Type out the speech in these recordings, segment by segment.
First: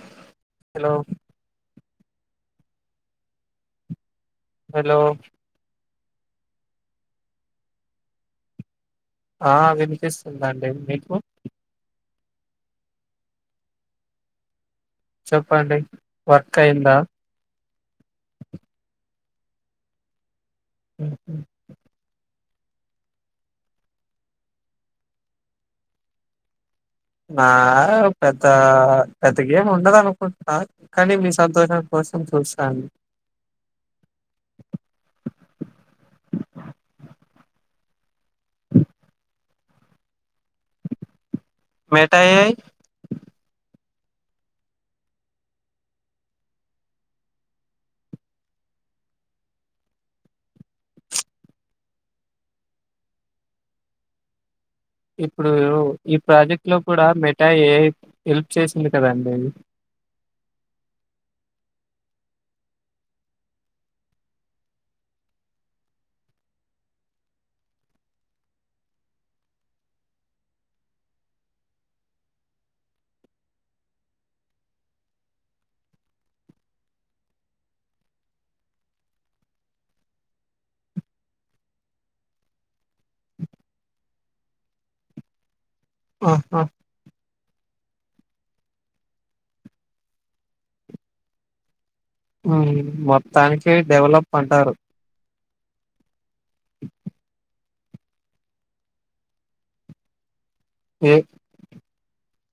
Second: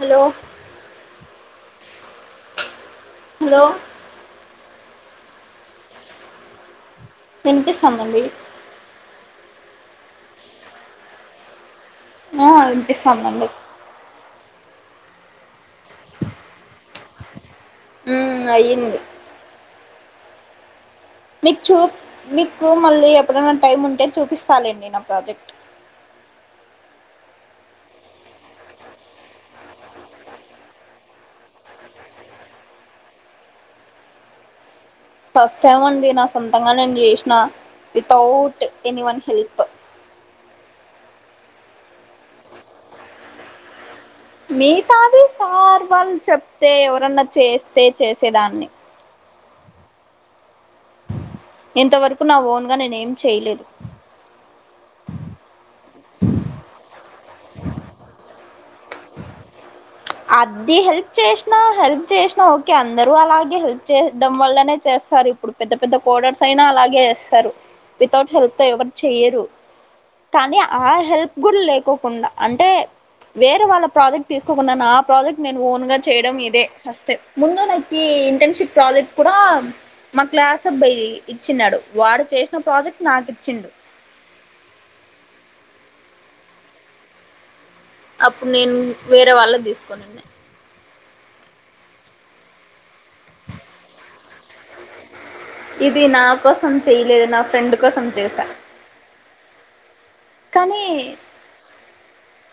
Hello hello hello hello వినిపిస్తుందండి ఆ వినిపిస్తుఉంది అండి మీకు ఆ వినిపిస్తందండి చెప్పండి వర్క్ అయిందా హమ్ అయ్యింది మీకు చూ మీకు మళ్ళీ ఎప్పుడైనా టైమ్ ఉంటే చూపిస్తాలేండి నా ప్రాజెక్ట్ నా పెద్ద పెద్ద గ ఏమి ఉండదు అనుకుంటున్నా కానీ మీ సంతోషం కోసం చూస్తాను ఫస్ట్ టైమ్ అండి నా సొంతంగా నేను చేసిన వితౌట్ ఎనీ వన్ హెల్ప్ మోగితే ఐ మిగతాది సార్ వాళ్ళు చెప్తే ఎవరన్నా చేస్తే చేసేదాన్ని ఇంతవరకు నా ఓన్ గా నేనే ఏం చేయలేదు ఇప్పుడు ఈ ప్రాజెక్ట్ లో కూడా మెటా ఎ ఐ హెల్ప్ చేసింది కదండి అది హెల్ప్ చేసినా హెల్ప్ చేసినా ఓకే అందరూ అలాగే హెల్ప్ చేయడం వల్లనే చేస్తారు ఇప్పుడు పెద్ద పెద్ద కోడర్స్ అయినా అలాగే వేస్తారు వితౌట్ హెల్ప్ తో ఎవరు చెయరు కానీ ఆ హెల్ప్ గు లేకోకుండా అంటే వేరే వాళ్ళ ప్రాజెక్ట్ తీసుకోకుండా మో న్నా నా ప్రాజెక్ట్ నేను ఓన్ గా చేయడం ఇదే ఫస్ట్ ముందు నాకు ఇంటర్న్షిప్ ప్రాజెక్ట్ కూడా మా క్లాస్ అబ్బాయి ఇచ్చినడు వాడు చేసిన ప్రాజెక్ట్ నాకు ఇచ్చిండు ఆహా హా అప్పుడు నేను వేరే వాళ్ళ తీసుకోనండి మొత్తానికి డెవలప్ అంటారు ఇది నా కోసం చెయలేదు నా ఫ్రెండ్ కోసం చేసా కానీ ఏ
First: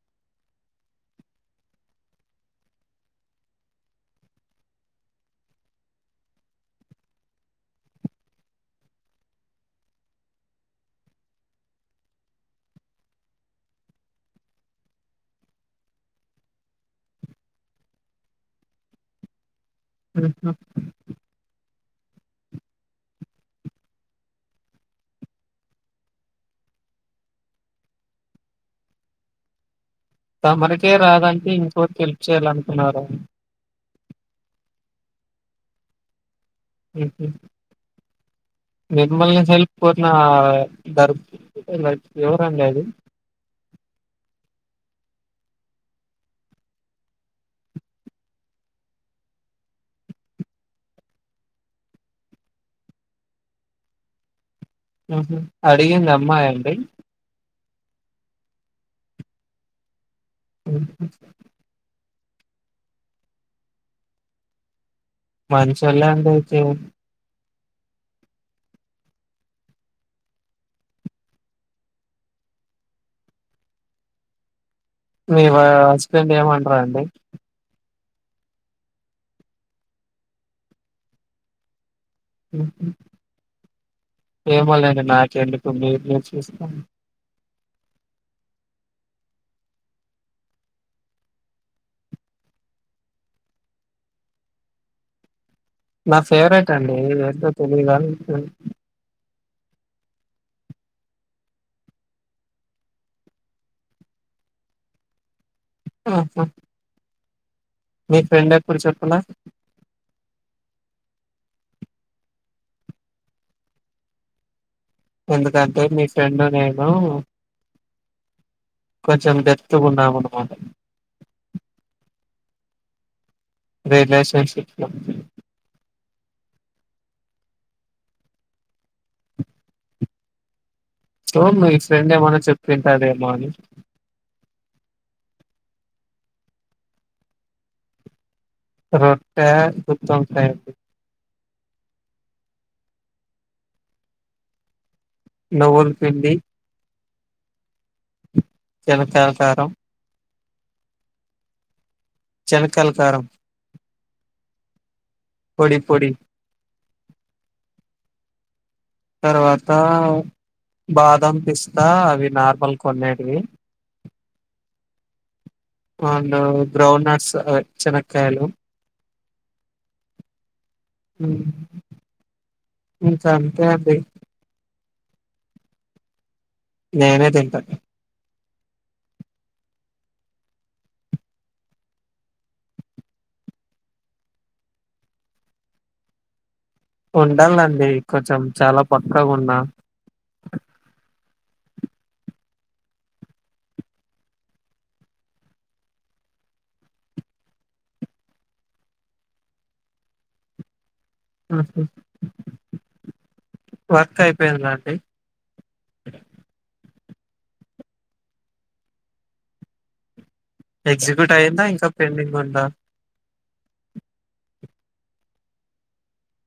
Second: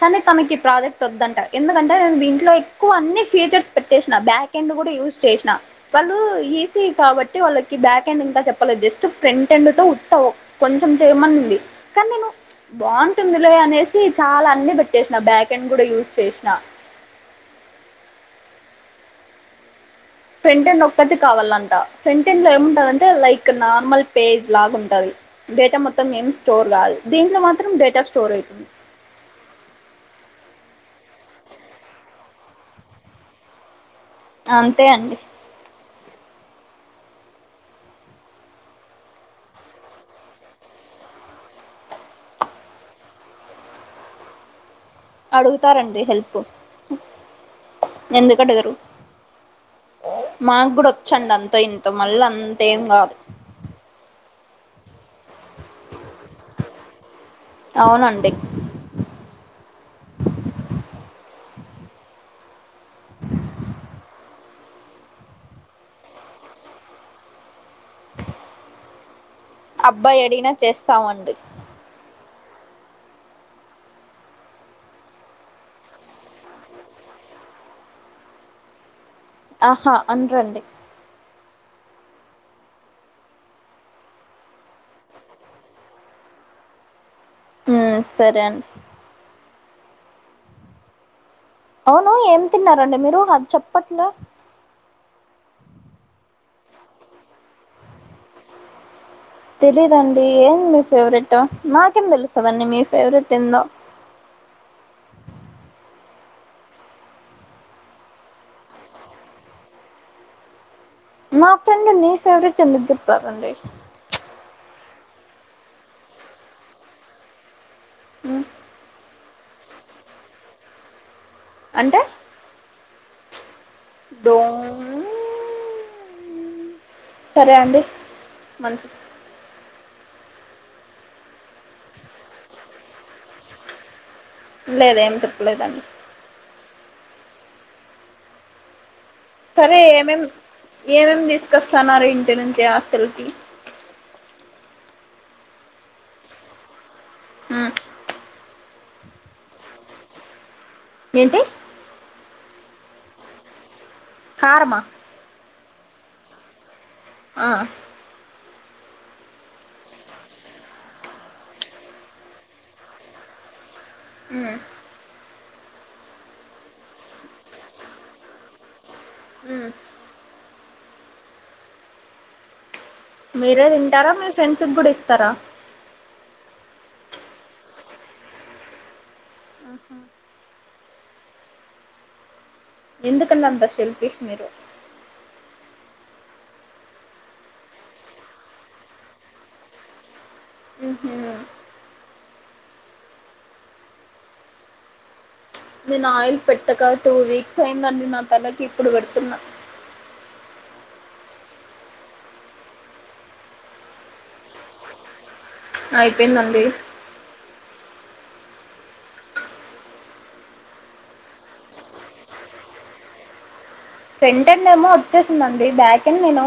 కానీ తనకి ఈ ప్రాజెక్ట్ వద్దంట ఎందుకంటే నేను దీంట్లో ఎక్కువ అన్ని ఫ్యూచర్స్ పెట్టేసిన బ్యాక్ కెండు కూడా యజస్ చేసినా వాళ్ళు ఈసీ కాబట్టి వాళ్ళకి బ్యాక్ హ్యాండ్ ఇంకా చెప్పలేదు జస్ట్ ఫ్రంట్ హ్యాండ్ తో ఉతావు కొంచెం చేయమనింది కానీ నేను బాగుంటుంది లే అనేసి చాలా అన్ని పెట్టేసిన బ్యాకండ్డ్ కూడా యూజ్ చేసిన ఉహు. ఫ్రేంటెన్ ఒక్కటి కావాలంట సెంటెన్ లో ఏముంటందింటే లైక్ నార్మల్ పేజ్ లాగా ఉంటది డేటా మొత్తం ఏమి స్టోర్ కాదు. దీంట్లో మాత్రం డేటా స్టోర్ అవుతుంది. తమరికె రాదంటే ఇంకోరికి హెల్ప్ చేయాలనుకున్నార అంతే అండి ఉహ్ నిర్మల నుంచి వెల్పోతున్న దర్ ఏవరు అండి అది అడుగుతారండి హెల్ప్ ఎందుకు అడగరు మాకు కూడా వచ్చండి అంత ఇంతో మళ్ళ అంతేం కాదు హ్ హు అడిగింది అమ్మాయండి అవునండి. అ [unintelligible] [inaudible] మంచొళ్ళు అండి అయితే అబ్బాయి అడిగనా చేస్తామండి మేమ హస్బెండ్ ప్రతి మంటూరు అండి ఆహా అనారు అండి హమ్ ఏమోలేండి నాకు ఎందుకు మీరు మీరు చూసుకోండి హ్ సరే అండి అవును ఏం తిన్నారండి మీరు అది చెప్పట్లే నా ఫేవరెట్ అండి. ఏంతో తెలిదు గానీ తెలీయాదు అండి నాకు ఏం తెలుస్తాది మీ ఫేవరెట్ నాకేం తెలుస్సది అండి మీ ఫేవరెట్ ఏందో ఆహా మీ ఫ్రెండ్ ఎప్పుడు చెప్పాలే నా ఫ్రెండ్ నీ ఫేవరెట్ ఎందుకు చెప్తారండి ఎందుకంటే మీ ఫ్రెండ్ నేను హ్ కొంచెం డేప్తుగా ఉన్నాం అన్నమాట అంటే రిలేషన్షిప్ లో డోన్ సరే అండి మంచిది సో మీ ఫ్రెండ్ ఏమన్న చెప్పి ఉంటాదేమో అని లేదు ఏం చేప్పలేదండి [unintelligible] సరే ఏమేం గుత్తొంకాయండి, ఏమేమి తీసుకొస్త ఉన్నారు ఇంటి నుంచి హాస్టల్ కి నువ్వుల పిండి ఉమ్ శనక్కయల కారం ఏంటి చెనక్కయల కారం కారమ్ పొడి పొడి హా తర్వాత బాదం పిస్తా అవి నార్మల్ గా కొనేటివి ఉ ఆండు గ్రౌన్ నట్సు చెనక్కాయ్లి ఊ ఇంకంతే అండి ఫ్రెండ్సుగ్గుడా ఇస్తరా నేనే దింటా ఆహా ఎందుకండి అంత షెల్ఫీస్ మీరు ఉండల్లండి కొంచం చాలా పక్కగున్నా ఊహూ నేనాయిల్ పెట్టక టూ వీక్స్ అయిందండి నా తలకి ఇప్పుడు వెడుతున్న ఊహు వర్కైపేయిందండి ఐపేయిందండి ఎగ్జిక్యూట్ అయ్యిందా ఇంకా పెండింగుందా ఫ్రెంటర్నేమో వొచ్చేసిందండి బ్యాక్ డన్ నేనూ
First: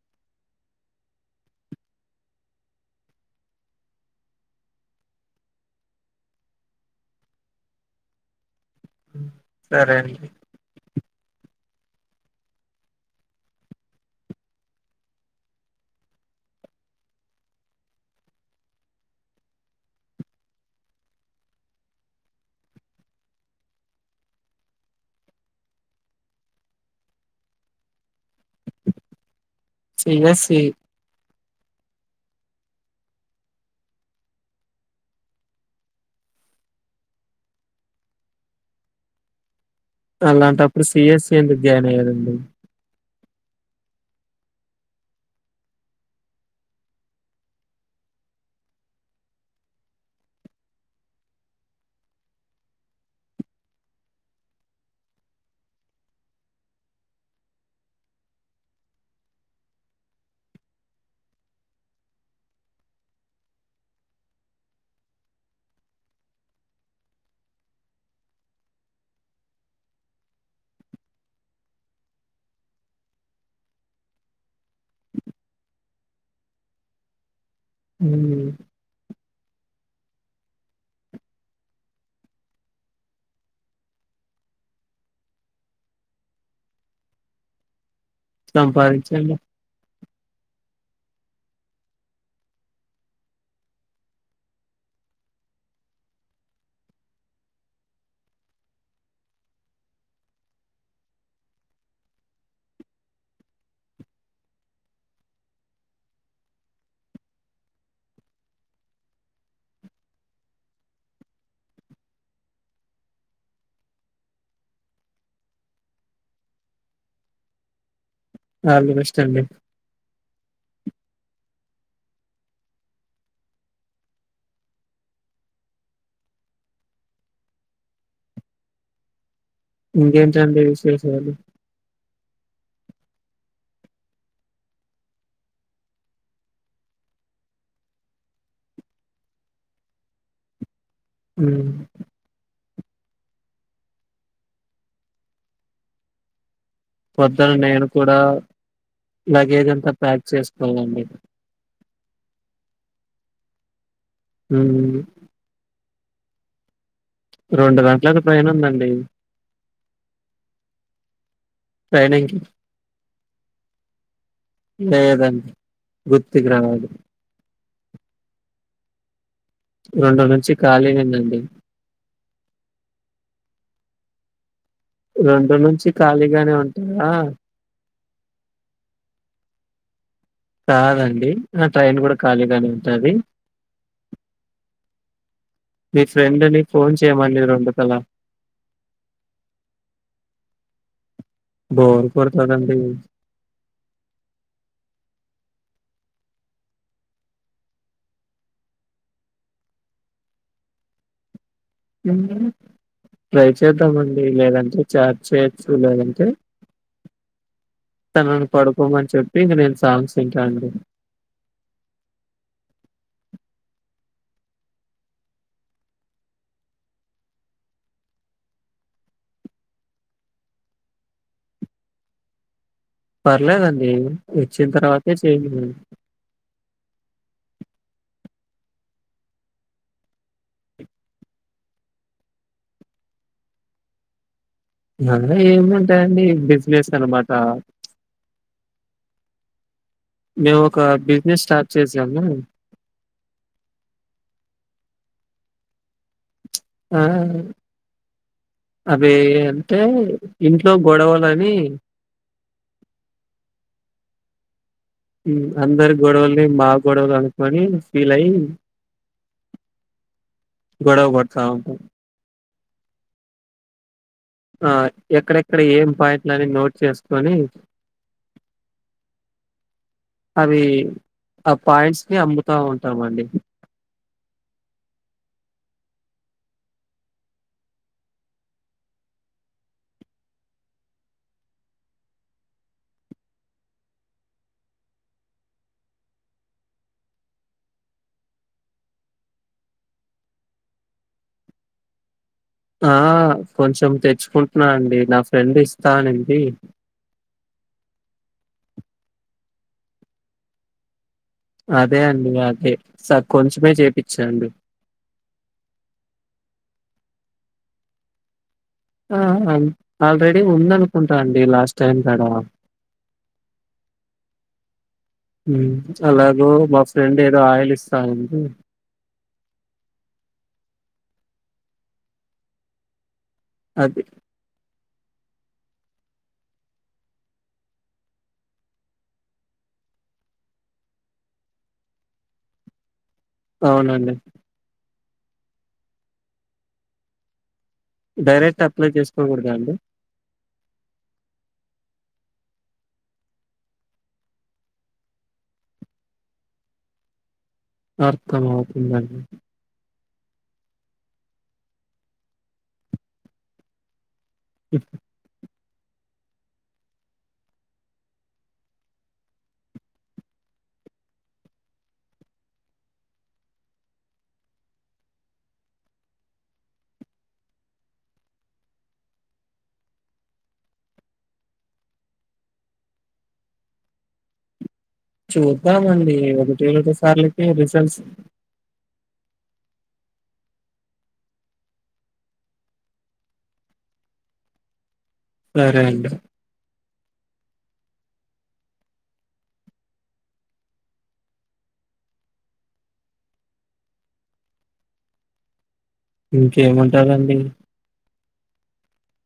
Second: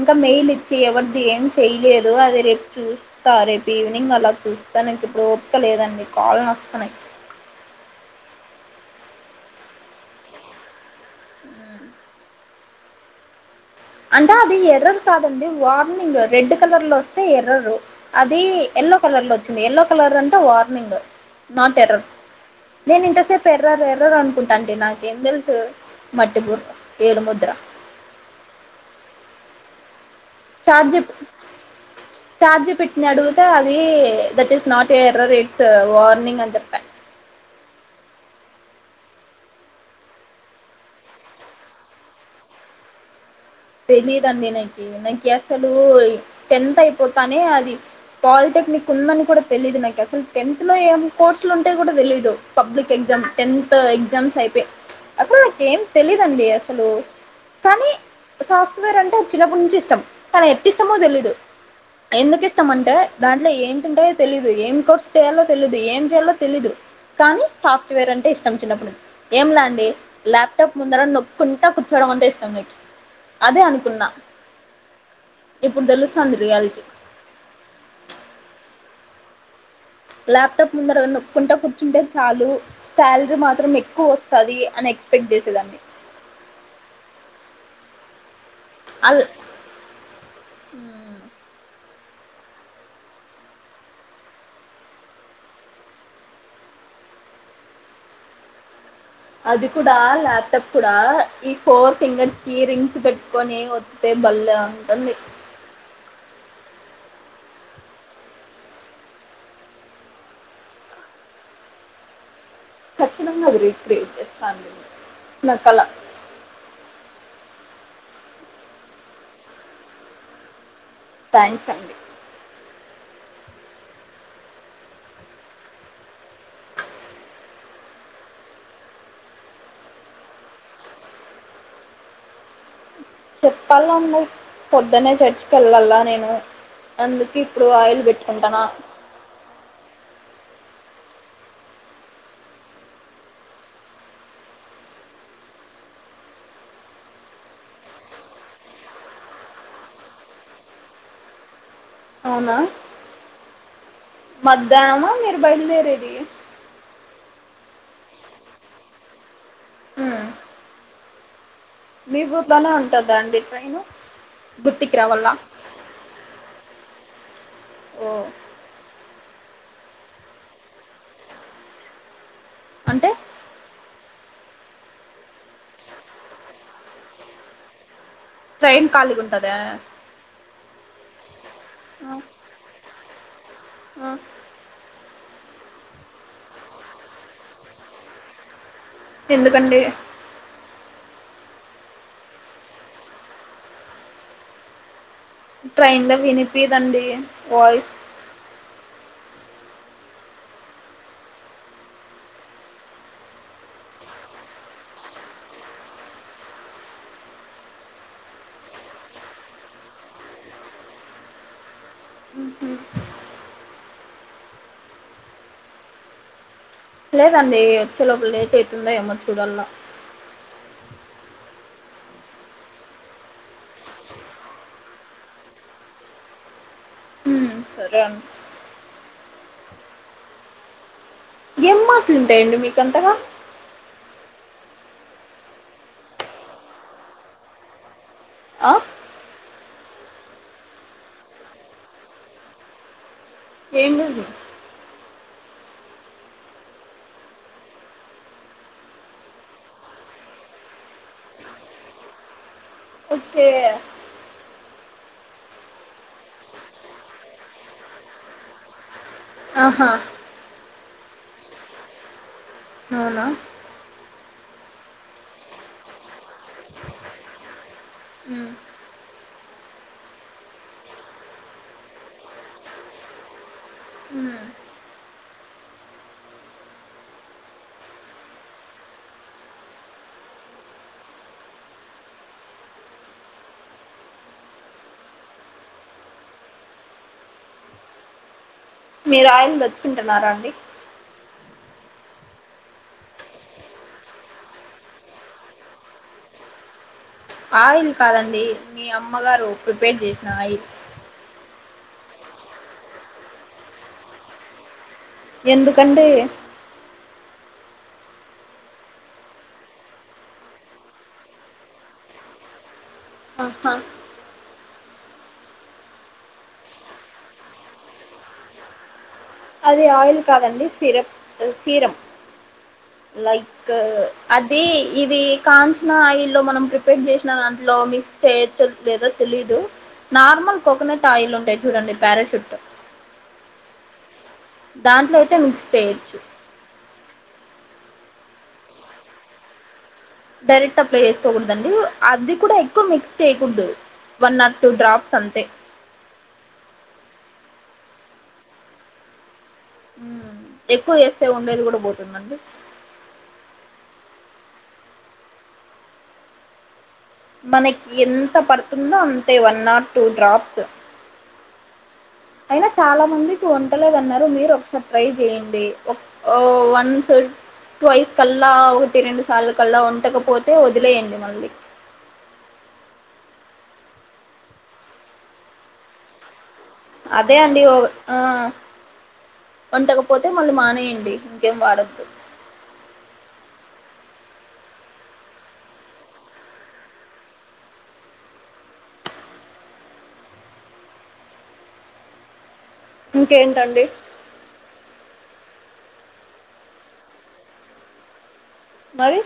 ఇంకా మెయిలిచ్చి ఎవర్ది ఏం చెయ్లేదు అది రేప్ చూస్ స్తా రేపీవ్నింగ్ అలా చూస్తా నాకిప్పుడు ఓప్క లేదండి కాళ్ళ్ నొస్తున్నాయ్ సరే అండి అంటే అది ఎర్రర్ కాదండి వార్నింగు రెడ్డు కలర్ లో వొస్తే ఎర్రరు అదీ ఎల్లో కలర్ లో వొచ్చింది ఎల్లో కల్లరంటే వార్నింగు నాట్ ఎర్రర్ నేనింత సేప్ ఎర్రర్ ఎర్రరు అనుకుంటాంటి నాకేం దెలుసు మట్టిబుర్ ఏడు ముద్ర సీర్యస్సీ అంజెప్ చార్జీ పెట్ని అడుగుతే అది that is not a error it's warning అని జెప్య అలాంటప్పుడు సిఎస్సి ఎందుక్ జాయిన్ అయ్య [unintelligible] తెలీదండి నాకి నాకి అస్సలూ ఈ టెన్త్ అయిపోతానే అది పాలిటెక్నిక్ ఉందని కుడా తెలీదు నాకి అసల్ టెన్త్ లో ఏం కోర్సులుంటాయొ గుడ దెలీదు పబ్లిక్ ఎగ్జామ్ టెన్తు ఎగ్జామ్స్ అయిపే అసల్ నాకేం తెలీదండి అసలు కానీ సాఫ్ట్వేర్ అంటేచిన్నప్పుట్నుంచి ఇష్టం కాని ఎట్టి ఇష్టమో దెలీదు ఎందుకిష్టమంటే దాంట్లో ఏంటుంటయో తెలీదు ఏం కోర్స్ చేయాలో తెలీదు ఏం జేయాలో తెలీదు కానీ సాఫ్ట్వేర్ అంటే ఇష్టం చిన్నప్పును ఏం లా అండి ల్యాప్టాప్ ముందర నొక్కుంటా కుచ్లోడం అంటే ఇష్టం నాకి అదే అనుకున్నా ఇప్పుడు దెలుస్తాంది రియాల్టీ [unintelligible] ల్యాప్టాప్ ముందర నొక్కుంటా కూర్చుంటే చాలు శాల్రీ మాత్రం ఎక్కువొస్తది అని ఎక్స్పెక్ట్ జేసేదాన్ని అల్ సంపాదించ్చండి అది కూడా ల్యాప్టాప్ కూడా ఈ ఫోర్ ఫింగర్స్ కి రింగ్స్ పెట్కొని వొ తే బల్లే ఉంటుంది ఖచ్చితంగా అది రీక్రియేట్ చేస్తాను నా కళ ఆల్ ది బెష్టండి థ్యాంక్సండి ఇంగేంటండి విశేషాలు సొప్పలండి పొద్దన్నె చర్చికెళ్ళళ్ళ నేను అందుకి ఇప్పుడు ఆయిల్ బెట్టుకుంటనా ఉమ్మ్ పొద్దున నేను కూడా లగేజ్ అంతా ప్యాక్ చేసుకోవాలండి అవునా హ్మ్. మధ్యాహ్నమా మీరు బయలుదేరేది రెండు గంటలకి ట్రైను ఉందండి ఉమ్మ్ మీ ట్రైనింగ్కి గూట్లనే ఉంటందా అండి ట్రైన్ లేదండి గుత్తికి రావాలి ఓ రెండు నుంచి ఖాళీనేనండి అంటే రెండు నుంచి ఖాళీగానే ఉంటయా ట్రైన్ ఖాళీగా ఉంటదా కాదండి ఆ ట్రైన్ కూడా ఖాళీగానే ఉంటది ఆ మీ ఫ్రెండ్‌ని ఫోన్ చేయమండి రెండుకాల ఎందుకండి బోర్ కొడతాదండి ట్రైన్‌లో వినిపిదండి వాయిస్ ట్రై చేద్దామండి లేదంటే చాట్ చేయొచ్చు లేదంటే తనని పడుకోమని చెప్పి ఇంక నేను సాంగ్స్ వింటా అండి మ్మ్ఉమ్మ్ లేదండి వచ్చే లోపు లేట్ అయితుందో ఏమో చూడాల్ల పర్లేదండి వచ్చిన తర్వాతే చేయండి ఉమ్ సరే అం ఏం మాట్లు ఉంటాయండి మీకంతగా నన్నే ఏముంటాయండి బిజినెస్ అనమాట ఆ మేము ఒక బిజినెస్ స్టార్ట్ చేసాము ఏముంది ఆ అవి అంటే ఇంట్లో గొడవలని ఓకే ఉమ్మ్ అందరి గొడవల్ని మా గొడవలు అనుకొని ఫీల్ అయి ఆహా గొడవ పడతా ఉంటాం అవునా ఆ ఎక్కడెక్కడ ఏం పాయింట్లని నోట్ చేసుకొని ఉమ్మ్ అవి ఆ పాయింట్స్‌ని అమ్ముతా ఉంటామండి ఉమ్మ్ మీరు ఆయిల్ దెచ్చుకుంటున్నారా అండి ఆ కొంచెం తెచ్చుకుంటున్నా అండి నా ఫ్రెండ్ ఇస్తా అనింది ఆయిల్ కాదండి మీ అమ్మగారు ప్రిపేర్ చేసిన ఆయిల్ అదే అండి అదే స కొంచమే చేపిచ్చా అండి ఎందుకంటే ఆహ్ హా ఆల్రెడీ ఉంద అనుకుంటా అండి లాస్ట్ టైం కడ అహా హా అలాగో మా ఫ్రెండ్ ఏదో ఆయిల్ ఇస్తాండి అది ఆయిల్ కాదండి సిరప్ సీరమ్ లైక్ అది అది ఇది కాంచిన ఆయిల్ల్లో మనం ప్రిపేర్ చేసిన దాంట్లో మిక్స్ చే చేయాచో లేదో తెలీదు నార్మల్ కోకోనట్ ఆయిల్ ఉంటాయి చూడండి పారాషూట్ అవునండి దాంట్లో అయితే మిక్స్ చేయొచ్చు డైరెక్ట్ అప్లై చేసుకోకూడదా అండి డైరెక్ట్ అప్లై చేసుకోకూడదండి అది కూడా ఎక్కువ మిక్స్ చేయకూడదు one or not two drops అంతే అర్థమావుతుందండి ఎక్కువ చేస్తే ఉండేది కూడా పోతుందండి ఇప్పు మనకి ఎంత పడుతుందో అంతే వన్ ఓర్ టూ డ్రాప్స్ అయినా చాలా మందికి వంటలేదన్నారు మీరు ఒకసారి ట్రై చేయండి ఓ వన్స్ వయస్ కల్లా ఒకటి రెండు సార్లు కల్లా ఉండకపోతే వదిలేయండి మళ్ళీ చూద్దామండి రెండు అదే సార్లకి అండి ఓ రిజల్ట్స్ ఆ వంటకపోతే మళ్ళీ మానేయండి ఇంకేం వాడొద్దు సరే ఐతే ఇంకేంటండి ఇంకేమంటారండి మరి